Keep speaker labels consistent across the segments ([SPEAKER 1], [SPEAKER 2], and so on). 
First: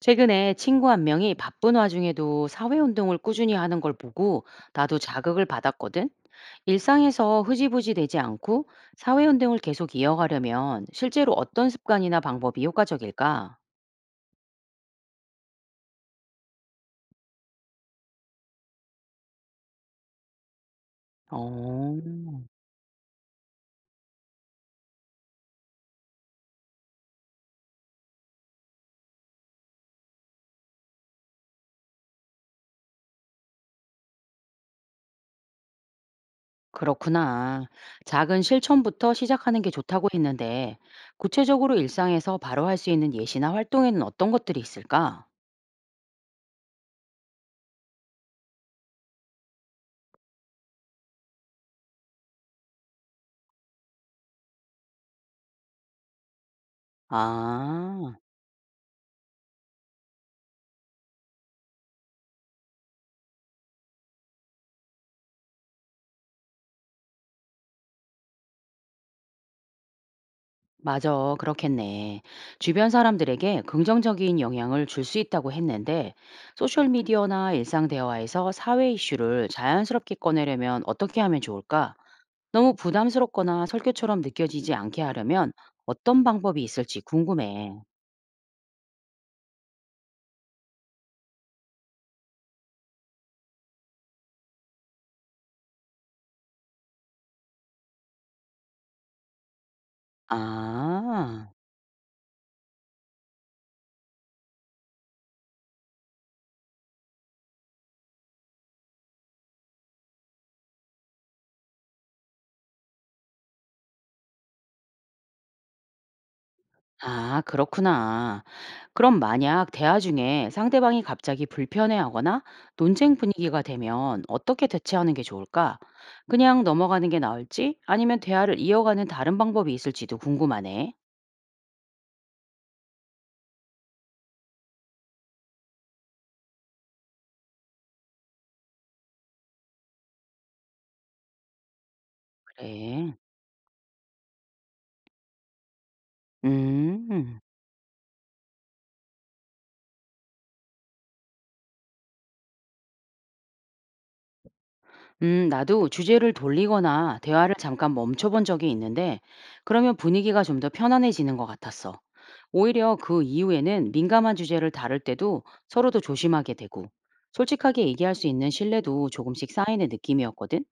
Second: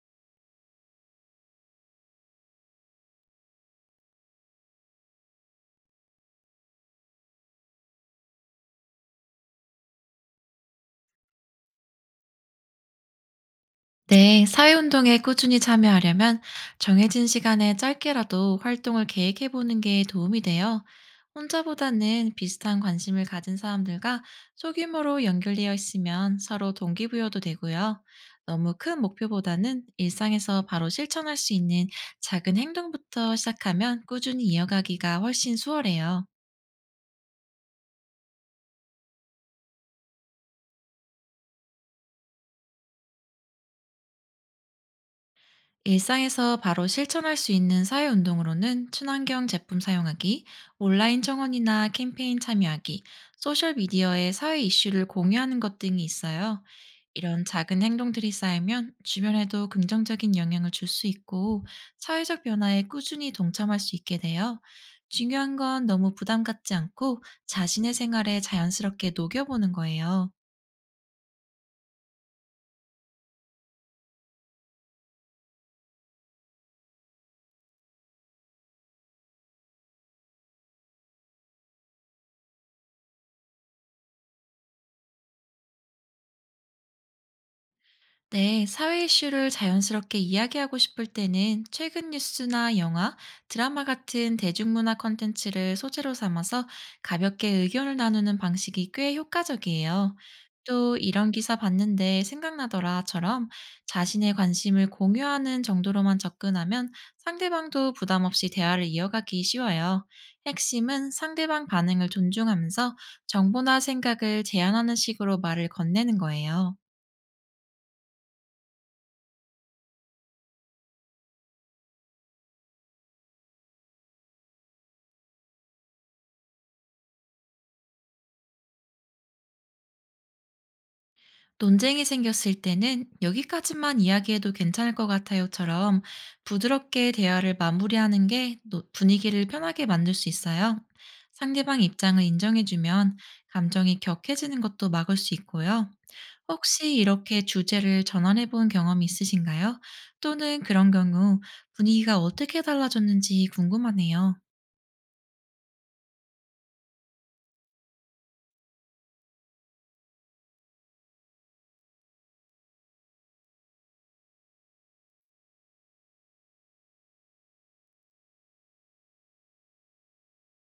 [SPEAKER 1] 최근에 친구 한 명이 바쁜 와중에도 사회운동을 꾸준히 하는 걸 보고 나도 자극을 받았거든. 일상에서 흐지부지 되지 않고 사회운동을 계속 이어가려면 실제로 어떤 습관이나 방법이 효과적일까?
[SPEAKER 2] 네, 사회운동에 꾸준히 참여하려면 정해진 시간에 짧게라도 활동을 계획해보는 게 도움이 돼요.
[SPEAKER 1] 어,
[SPEAKER 2] 혼자보다는 비슷한 관심을 가진 사람들과 소규모로 연결되어 있으면 서로 동기부여도 되고요. 너무 큰 목표보다는 일상에서 바로 실천할 수 있는 작은 행동부터 시작하면 꾸준히 이어가기가 훨씬 수월해요.
[SPEAKER 1] 그렇구나. 작은 실천부터 시작하는 게 좋다고 했는데 구체적으로 일상에서 바로 할 수 있는 예시나 활동에는 어떤 것들이 있을까?
[SPEAKER 2] 일상에서 바로 실천할 수 있는 사회운동으로는 친환경 제품 사용하기, 온라인 청원이나 캠페인 참여하기, 소셜미디어에 사회 이슈를 공유하는 것 등이 있어요. 이런 작은
[SPEAKER 1] 아.
[SPEAKER 2] 행동들이 쌓이면 주변에도 긍정적인 영향을 줄 수 있고, 사회적 변화에 꾸준히 동참할 수 있게 돼요. 중요한 건 너무 부담 갖지 않고 자신의 생활에 자연스럽게 녹여보는 거예요.
[SPEAKER 1] 맞아, 그렇겠네. 주변 사람들에게 긍정적인 영향을 줄 수 있다고 했는데, 소셜미디어나 일상 대화에서 사회 이슈를 자연스럽게 꺼내려면 어떻게 하면 좋을까? 너무 부담스럽거나 설교처럼 느껴지지 않게 하려면 어떤 방법이 있을지 궁금해.
[SPEAKER 2] 네, 사회 이슈를 자연스럽게 이야기하고 싶을 때는 최근 뉴스나 영화, 드라마 같은 대중문화 콘텐츠를 소재로 삼아서 가볍게 의견을 나누는 방식이 꽤 효과적이에요. 또 "이런
[SPEAKER 1] 아.
[SPEAKER 2] 기사 봤는데 생각나더라처럼 자신의 관심을 공유하는 정도로만 접근하면, 상대방도 부담 없이 대화를 이어가기 쉬워요. 핵심은 상대방 반응을 존중하면서 정보나 생각을 제안하는 식으로 말을 건네는 거예요.
[SPEAKER 1] 아, 그렇구나. 그럼 만약 대화 중에 상대방이 갑자기 불편해하거나 논쟁 분위기가 되면 어떻게 대처하는 게 좋을까? 그냥 넘어가는 게 나을지 아니면 대화를 이어가는 다른 방법이 있을지도 궁금하네.
[SPEAKER 2] 논쟁이 생겼을 때는 "여기까지만 이야기해도 괜찮을 것 같아요처럼 부드럽게 대화를 마무리하는 게 분위기를 편하게 만들 수 있어요. 상대방 입장을
[SPEAKER 1] 그래.
[SPEAKER 2] 인정해주면 감정이 격해지는 것도 막을 수 있고요. 혹시
[SPEAKER 1] 음,
[SPEAKER 2] 이렇게 주제를 전환해 본 경험이 있으신가요? 또는 그런 경우 분위기가 어떻게 달라졌는지 궁금하네요.
[SPEAKER 1] 나도 주제를 돌리거나 대화를 잠깐 멈춰본 적이 있는데 그러면 분위기가 좀 더 편안해지는 것 같았어. 오히려 그 이후에는 민감한 주제를 다룰 때도 서로 더 조심하게 되고 솔직하게 얘기할 수 있는 신뢰도 조금씩 쌓이는 느낌이었거든.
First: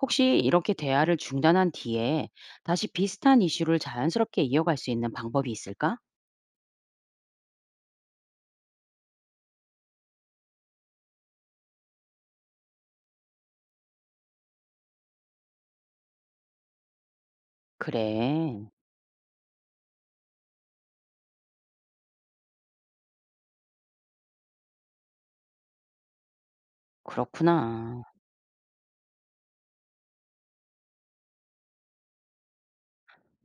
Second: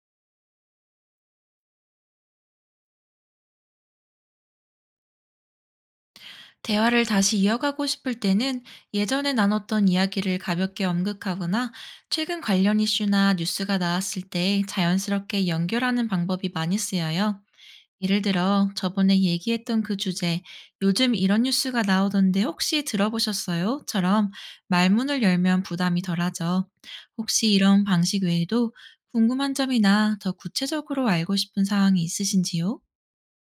[SPEAKER 1] 혹시 이렇게 대화를 중단한 뒤에 다시 비슷한 이슈를 자연스럽게 이어갈 수 있는 방법이 있을까?
[SPEAKER 2] 대화를 다시 이어가고 싶을 때는 예전에 나눴던 이야기를 가볍게 언급하거나, 최근 관련 이슈나 뉴스가 나왔을 때 자연스럽게 연결하는 방법이 많이 쓰여요. 예를 들어,
[SPEAKER 1] 그래,
[SPEAKER 2] "저번에 얘기했던 그 주제, 요즘 이런 뉴스가 나오던데 혹시 들어보셨어요? 처럼 말문을 열면 부담이 덜하죠. 혹시 이런
[SPEAKER 1] 그렇구나.
[SPEAKER 2] 방식 외에도 궁금한 점이나 더 구체적으로 알고 싶은 사항이 있으신지요?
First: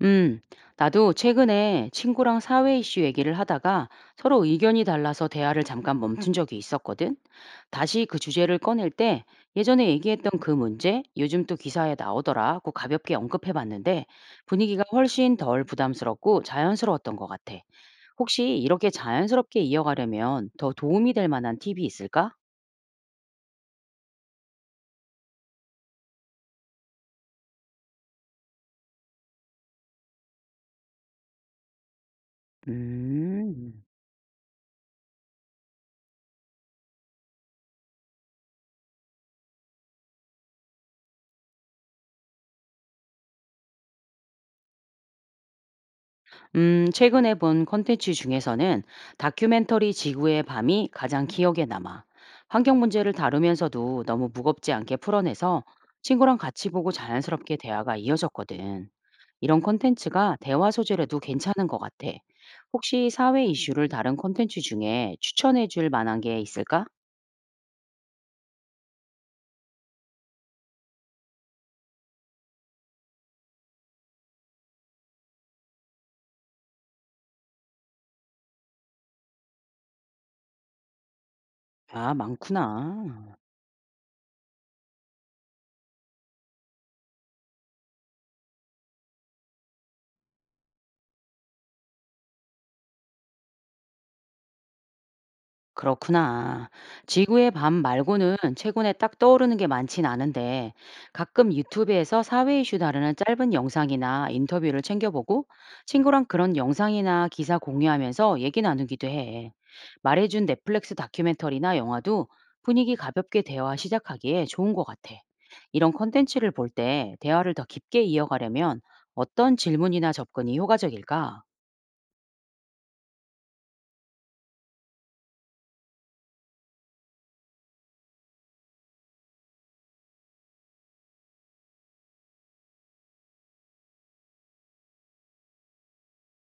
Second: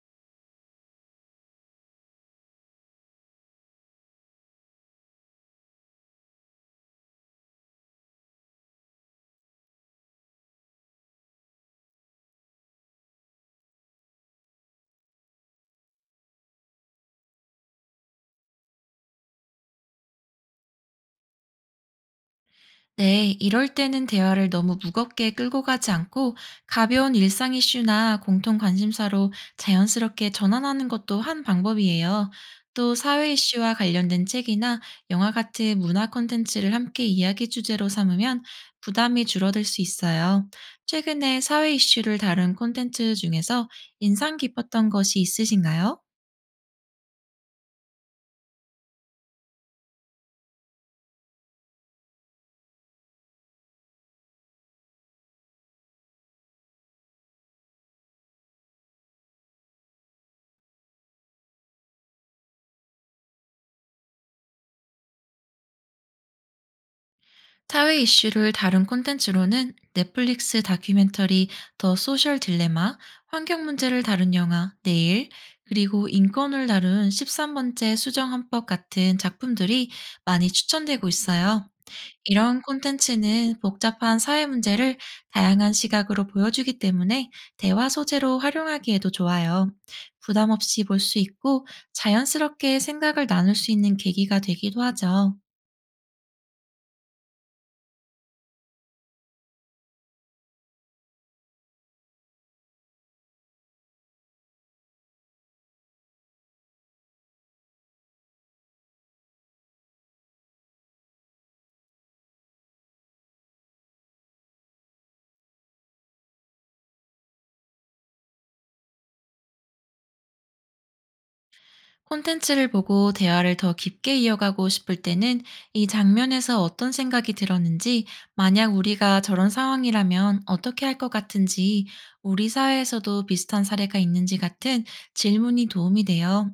[SPEAKER 1] 음, 나도 최근에 친구랑 사회 이슈 얘기를 하다가 서로 의견이 달라서 대화를 잠깐 멈춘 적이 있었거든. 다시 그 주제를 꺼낼 때 예전에 얘기했던 그 문제, 요즘 또 기사에 나오더라고 가볍게 언급해 봤는데 분위기가 훨씬 덜 부담스럽고 자연스러웠던 것 같아. 혹시 이렇게 자연스럽게 이어가려면 더 도움이 될 만한 팁이 있을까?
[SPEAKER 2] 네, 이럴 때는 대화를 너무 무겁게 끌고 가지 않고, 가벼운 일상 이슈나 공통 관심사로 자연스럽게 전환하는 것도 한 방법이에요. 또 사회 이슈와
[SPEAKER 1] 음.
[SPEAKER 2] 관련된 책이나 영화 같은 문화 콘텐츠를 함께 이야기 주제로 삼으면 부담이 줄어들 수 있어요. 최근에 사회 이슈를 다룬 콘텐츠 중에서 인상 깊었던 것이 있으신가요?
[SPEAKER 1] 최근에 본 콘텐츠 중에서는 다큐멘터리 지구의 밤이 가장 기억에 남아. 환경 문제를 다루면서도 너무 무겁지 않게 풀어내서 친구랑 같이 보고 자연스럽게 대화가 이어졌거든. 이런 콘텐츠가 대화 소재로도 괜찮은 것 같아. 혹시 사회 이슈를 다룬 콘텐츠 중에 추천해 줄 만한 게 있을까?
[SPEAKER 2] 사회 이슈를 다룬 콘텐츠로는 넷플릭스 다큐멘터리 "더 소셜 딜레마", 환경 문제를 다룬 영화 "내일", 그리고 인권을 다룬 "13번째 수정헌법" 같은 작품들이 많이 추천되고 있어요.
[SPEAKER 1] 아,
[SPEAKER 2] 이런
[SPEAKER 1] 많구나.
[SPEAKER 2] 콘텐츠는 복잡한 사회 문제를 다양한 시각으로 보여주기 때문에 대화 소재로 활용하기에도 좋아요. 부담 없이 볼 수 있고, 자연스럽게 생각을 나눌 수 있는 계기가 되기도 하죠.
[SPEAKER 1] 그렇구나. 지구의 밤 말고는 최근에 딱 떠오르는 게 많진 않은데 가끔 유튜브에서 사회 이슈 다루는 짧은 영상이나 인터뷰를 챙겨보고 친구랑 그런 영상이나 기사 공유하면서 얘기 나누기도 해. 말해준 넷플릭스 다큐멘터리나 영화도 분위기 가볍게 대화 시작하기에 좋은 것 같아. 이런 컨텐츠를 볼 때 대화를 더 깊게 이어가려면 어떤 질문이나 접근이 효과적일까?
[SPEAKER 2] 콘텐츠를 보고 대화를 더 깊게 이어가고 싶을 때는 "이 장면에서 어떤 생각이 들었는지, 만약 우리가 저런 상황이라면 어떻게 할 것 같은지, 우리 사회에서도 비슷한 사례가 있는지" 같은 질문이 도움이 돼요.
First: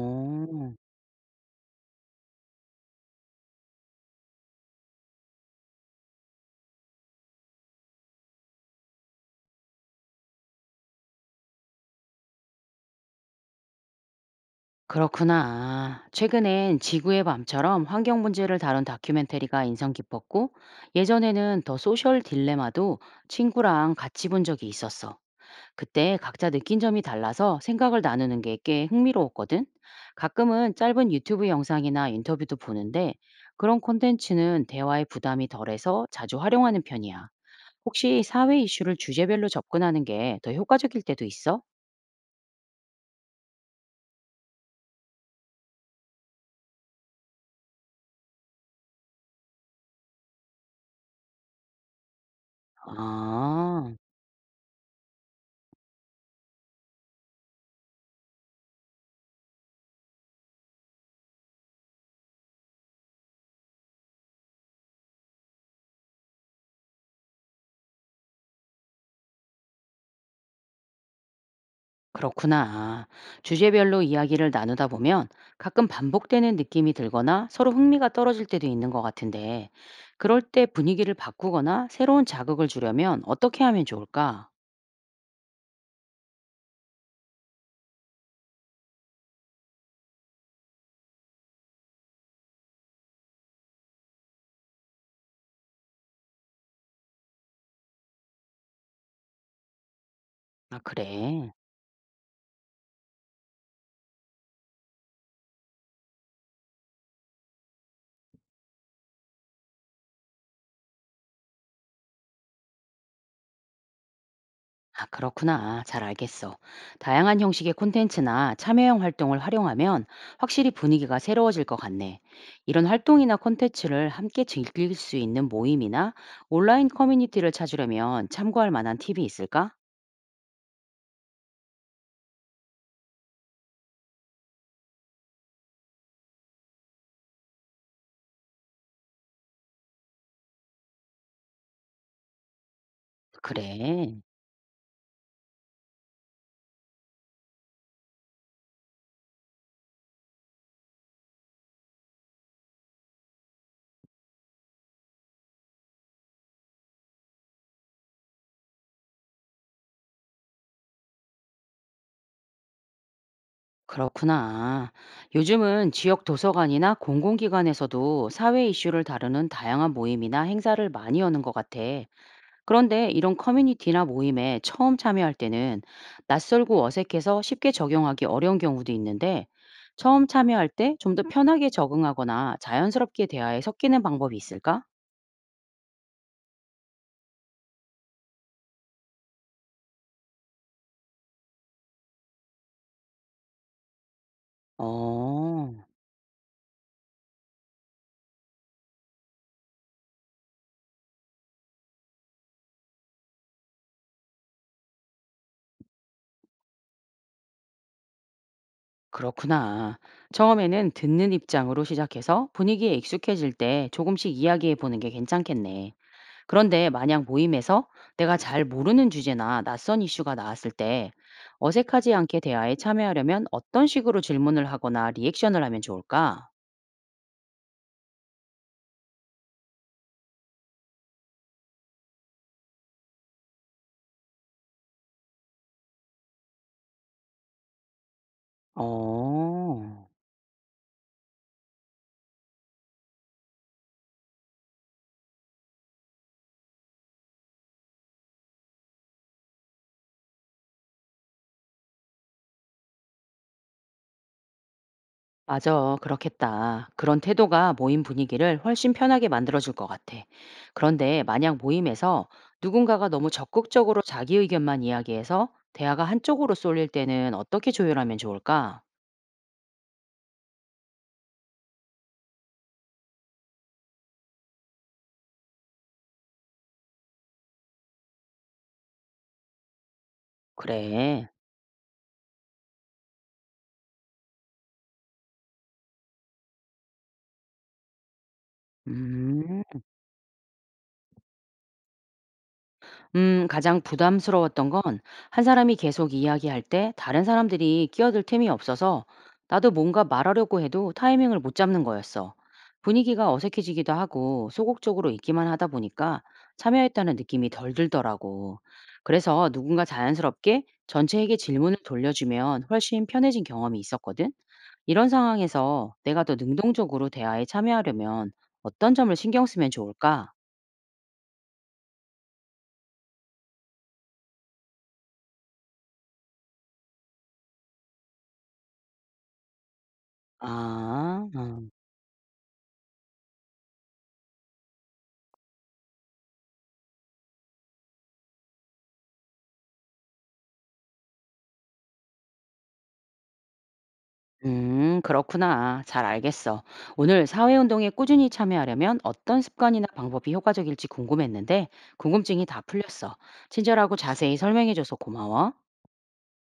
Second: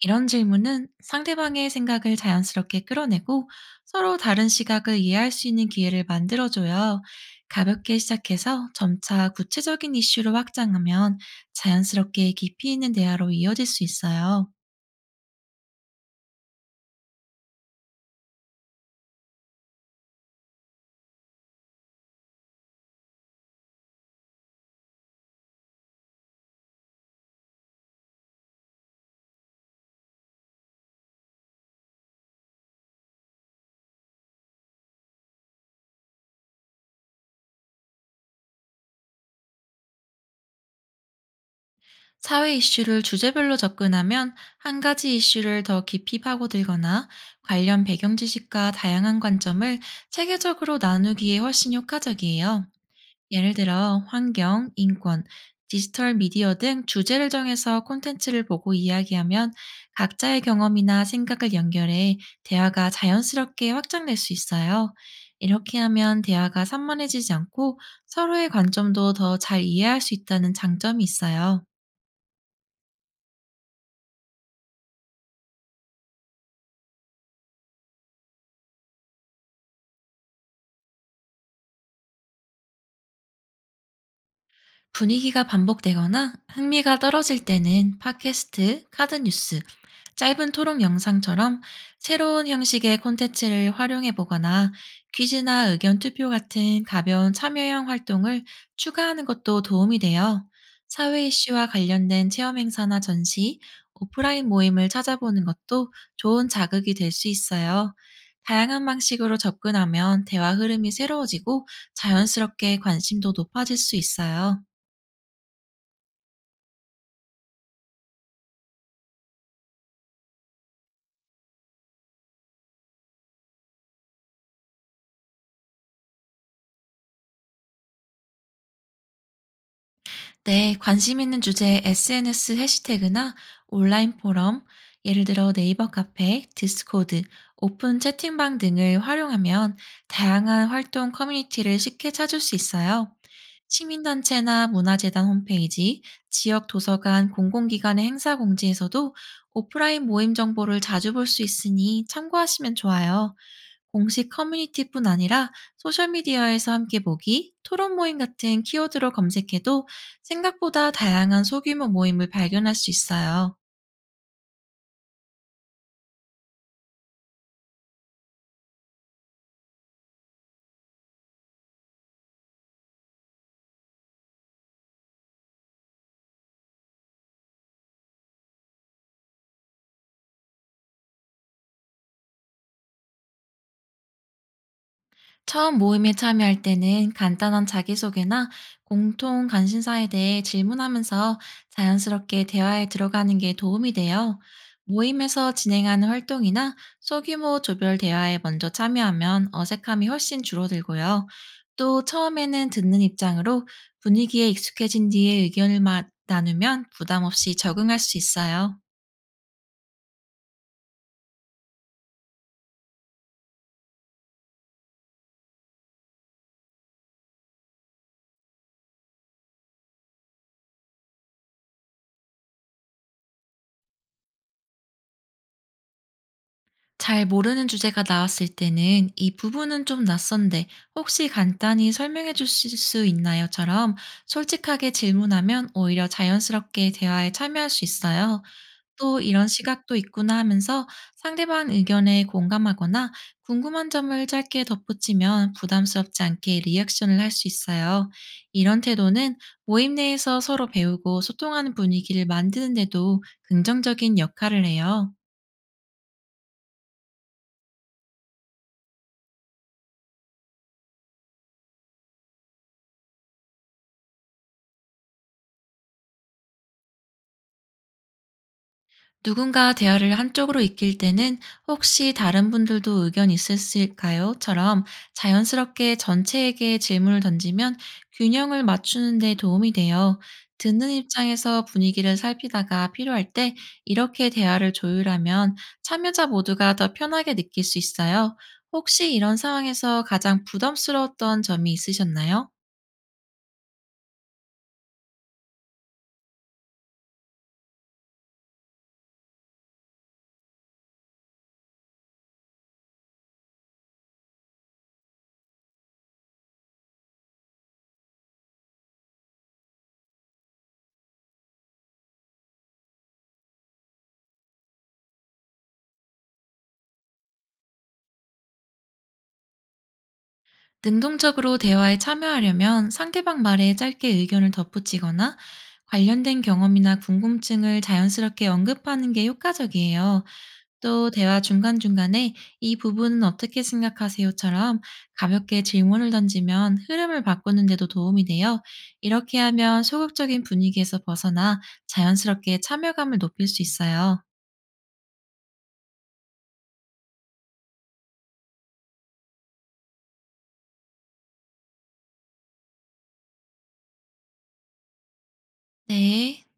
[SPEAKER 2] 이런 질문은 상대방의 생각을 자연스럽게 끌어내고, 서로 다른 시각을 이해할 수 있는 기회를 만들어줘요. 가볍게 시작해서 점차 구체적인 이슈로 확장하면 자연스럽게 깊이 있는 대화로 이어질 수 있어요.
[SPEAKER 1] 그렇구나. 최근엔 지구의 밤처럼 환경 문제를 다룬 다큐멘터리가 인상 깊었고, 예전에는 더 소셜 딜레마도 친구랑 같이 본 적이 있었어. 그때 각자 느낀 점이 달라서 생각을 나누는 게 꽤 흥미로웠거든. 가끔은 짧은 유튜브 영상이나 인터뷰도 보는데, 그런 콘텐츠는 대화의 부담이 덜해서 자주 활용하는 편이야. 혹시 사회 이슈를 주제별로 접근하는 게 더 효과적일 때도 있어?
[SPEAKER 2] 사회 이슈를 주제별로 접근하면 한 가지 이슈를 더 깊이 파고들거나 관련 배경 지식과 다양한 관점을 체계적으로 나누기에 훨씬 효과적이에요. 예를
[SPEAKER 1] 아.
[SPEAKER 2] 들어 환경, 인권, 디지털 미디어 등 주제를 정해서 콘텐츠를 보고 이야기하면, 각자의 경험이나 생각을 연결해 대화가 자연스럽게 확장될 수 있어요. 이렇게 하면 대화가 산만해지지 않고, 서로의 관점도 더 잘 이해할 수 있다는 장점이 있어요.
[SPEAKER 1] 그렇구나. 주제별로 이야기를 나누다 보면 가끔 반복되는 느낌이 들거나 서로 흥미가 떨어질 때도 있는 것 같은데, 그럴 때 분위기를 바꾸거나 새로운 자극을 주려면 어떻게 하면 좋을까?
[SPEAKER 2] 분위기가 반복되거나 흥미가 떨어질 때는 팟캐스트, 카드 뉴스, 짧은 토론 영상처럼 새로운 형식의 콘텐츠를 활용해 보거나, 퀴즈나 의견 투표 같은 가벼운 참여형 활동을 추가하는 것도 도움이 돼요.
[SPEAKER 1] 아,
[SPEAKER 2] 사회
[SPEAKER 1] 그래.
[SPEAKER 2] 이슈와 관련된 체험 행사나 전시, 오프라인 모임을 찾아보는 것도 좋은 자극이 될 수 있어요. 다양한 방식으로 접근하면 대화 흐름이 새로워지고, 자연스럽게 관심도 높아질 수 있어요.
[SPEAKER 1] 아, 그렇구나. 잘 알겠어. 다양한 형식의 콘텐츠나 참여형 활동을 활용하면 확실히 분위기가 새로워질 것 같네. 이런 활동이나 콘텐츠를 함께 즐길 수 있는 모임이나 온라인 커뮤니티를 찾으려면 참고할 만한 팁이 있을까?
[SPEAKER 2] 네, 관심 있는 주제의 SNS 해시태그나 온라인 포럼, 예를 들어 네이버 카페, 디스코드, 오픈 채팅방 등을 활용하면 다양한 활동 커뮤니티를 쉽게 찾을 수 있어요.
[SPEAKER 1] 그래.
[SPEAKER 2] 시민단체나 문화재단 홈페이지, 지역 도서관, 공공기관의 행사 공지에서도 오프라인 모임 정보를 자주 볼 수 있으니 참고하시면 좋아요. 공식 커뮤니티뿐 아니라 소셜미디어에서 "함께 보기", "토론 모임" 같은 키워드로 검색해도 생각보다 다양한 소규모 모임을 발견할 수 있어요.
[SPEAKER 1] 그렇구나. 요즘은 지역 도서관이나 공공기관에서도 사회 이슈를 다루는 다양한 모임이나 행사를 많이 여는 것 같아. 그런데 이런 커뮤니티나 모임에 처음 참여할 때는 낯설고 어색해서 쉽게 적용하기 어려운 경우도 있는데, 처음 참여할 때 좀 더 편하게 적응하거나 자연스럽게 대화에 섞이는 방법이 있을까?
[SPEAKER 2] 처음 모임에 참여할 때는 간단한 자기소개나 공통 관심사에 대해 질문하면서 자연스럽게 대화에 들어가는 게 도움이 돼요. 모임에서
[SPEAKER 1] 어,
[SPEAKER 2] 진행하는 활동이나 소규모 조별 대화에 먼저 참여하면 어색함이 훨씬 줄어들고요. 또 처음에는 듣는 입장으로 분위기에 익숙해진 뒤에 의견을 나누면 부담 없이 적응할 수 있어요.
[SPEAKER 1] 그렇구나. 처음에는 듣는 입장으로 시작해서 분위기에 익숙해질 때 조금씩 이야기해 보는 게 괜찮겠네. 그런데 만약 모임에서 내가 잘 모르는 주제나 낯선 이슈가 나왔을 때 어색하지 않게 대화에 참여하려면 어떤 식으로 질문을 하거나 리액션을 하면 좋을까?
[SPEAKER 2] 잘 모르는 주제가 나왔을 때는 "이 부분은 좀 낯선데 혹시 간단히 설명해 주실 수 있나요?"처럼 솔직하게 질문하면 오히려 자연스럽게 대화에 참여할 수 있어요. 또 "이런 시각도
[SPEAKER 1] 어,
[SPEAKER 2] 있구나." 하면서 상대방 의견에 공감하거나 궁금한 점을 짧게 덧붙이면 부담스럽지 않게 리액션을 할 수 있어요. 이런 태도는 모임 내에서 서로 배우고 소통하는 분위기를 만드는 데도 긍정적인 역할을 해요.
[SPEAKER 1] 맞아. 그렇겠다. 그런 태도가 모임 분위기를 훨씬 편하게 만들어줄 것 같아. 그런데 만약 모임에서 누군가가 너무 적극적으로 자기 의견만 이야기해서 대화가 한쪽으로 쏠릴 때는 어떻게 조율하면 좋을까?
[SPEAKER 2] 누군가 대화를 한쪽으로 이끌 때는 "혹시 다른 분들도 의견 있으실까요? 처럼 자연스럽게 전체에게 질문을 던지면 균형을 맞추는 데 도움이 돼요. 듣는
[SPEAKER 1] 그래.
[SPEAKER 2] 입장에서 분위기를 살피다가 필요할 때 이렇게 대화를 조율하면 참여자 모두가 더 편하게 느낄 수 있어요. 혹시 이런
[SPEAKER 1] 음.
[SPEAKER 2] 상황에서 가장 부담스러웠던 점이 있으셨나요?
[SPEAKER 1] 가장 부담스러웠던 건 한 사람이 계속 이야기할 때 다른 사람들이 끼어들 틈이 없어서 나도 뭔가 말하려고 해도 타이밍을 못 잡는 거였어. 분위기가 어색해지기도 하고 소극적으로 있기만 하다 보니까 참여했다는 느낌이 덜 들더라고. 그래서 누군가 자연스럽게 전체에게 질문을 돌려주면 훨씬 편해진 경험이 있었거든. 이런 상황에서 내가 더 능동적으로 대화에 참여하려면 어떤 점을 신경 쓰면 좋을까?
[SPEAKER 2] 능동적으로 대화에 참여하려면 상대방 말에 짧게 의견을 덧붙이거나 관련된 경험이나 궁금증을 자연스럽게 언급하는 게 효과적이에요. 또
[SPEAKER 1] 아,
[SPEAKER 2] 대화
[SPEAKER 1] 어.
[SPEAKER 2] 중간중간에 "이 부분은 어떻게 생각하세요?"처럼 가볍게 질문을 던지면 흐름을 바꾸는 데도 도움이 돼요. 이렇게 하면 소극적인 분위기에서 벗어나 자연스럽게 참여감을 높일 수 있어요.
[SPEAKER 1] 그렇구나. 잘 알겠어. 오늘 사회운동에 꾸준히 참여하려면 어떤 습관이나 방법이 효과적일지 궁금했는데, 궁금증이 다 풀렸어. 친절하고 자세히 설명해줘서 고마워.
[SPEAKER 2] 네.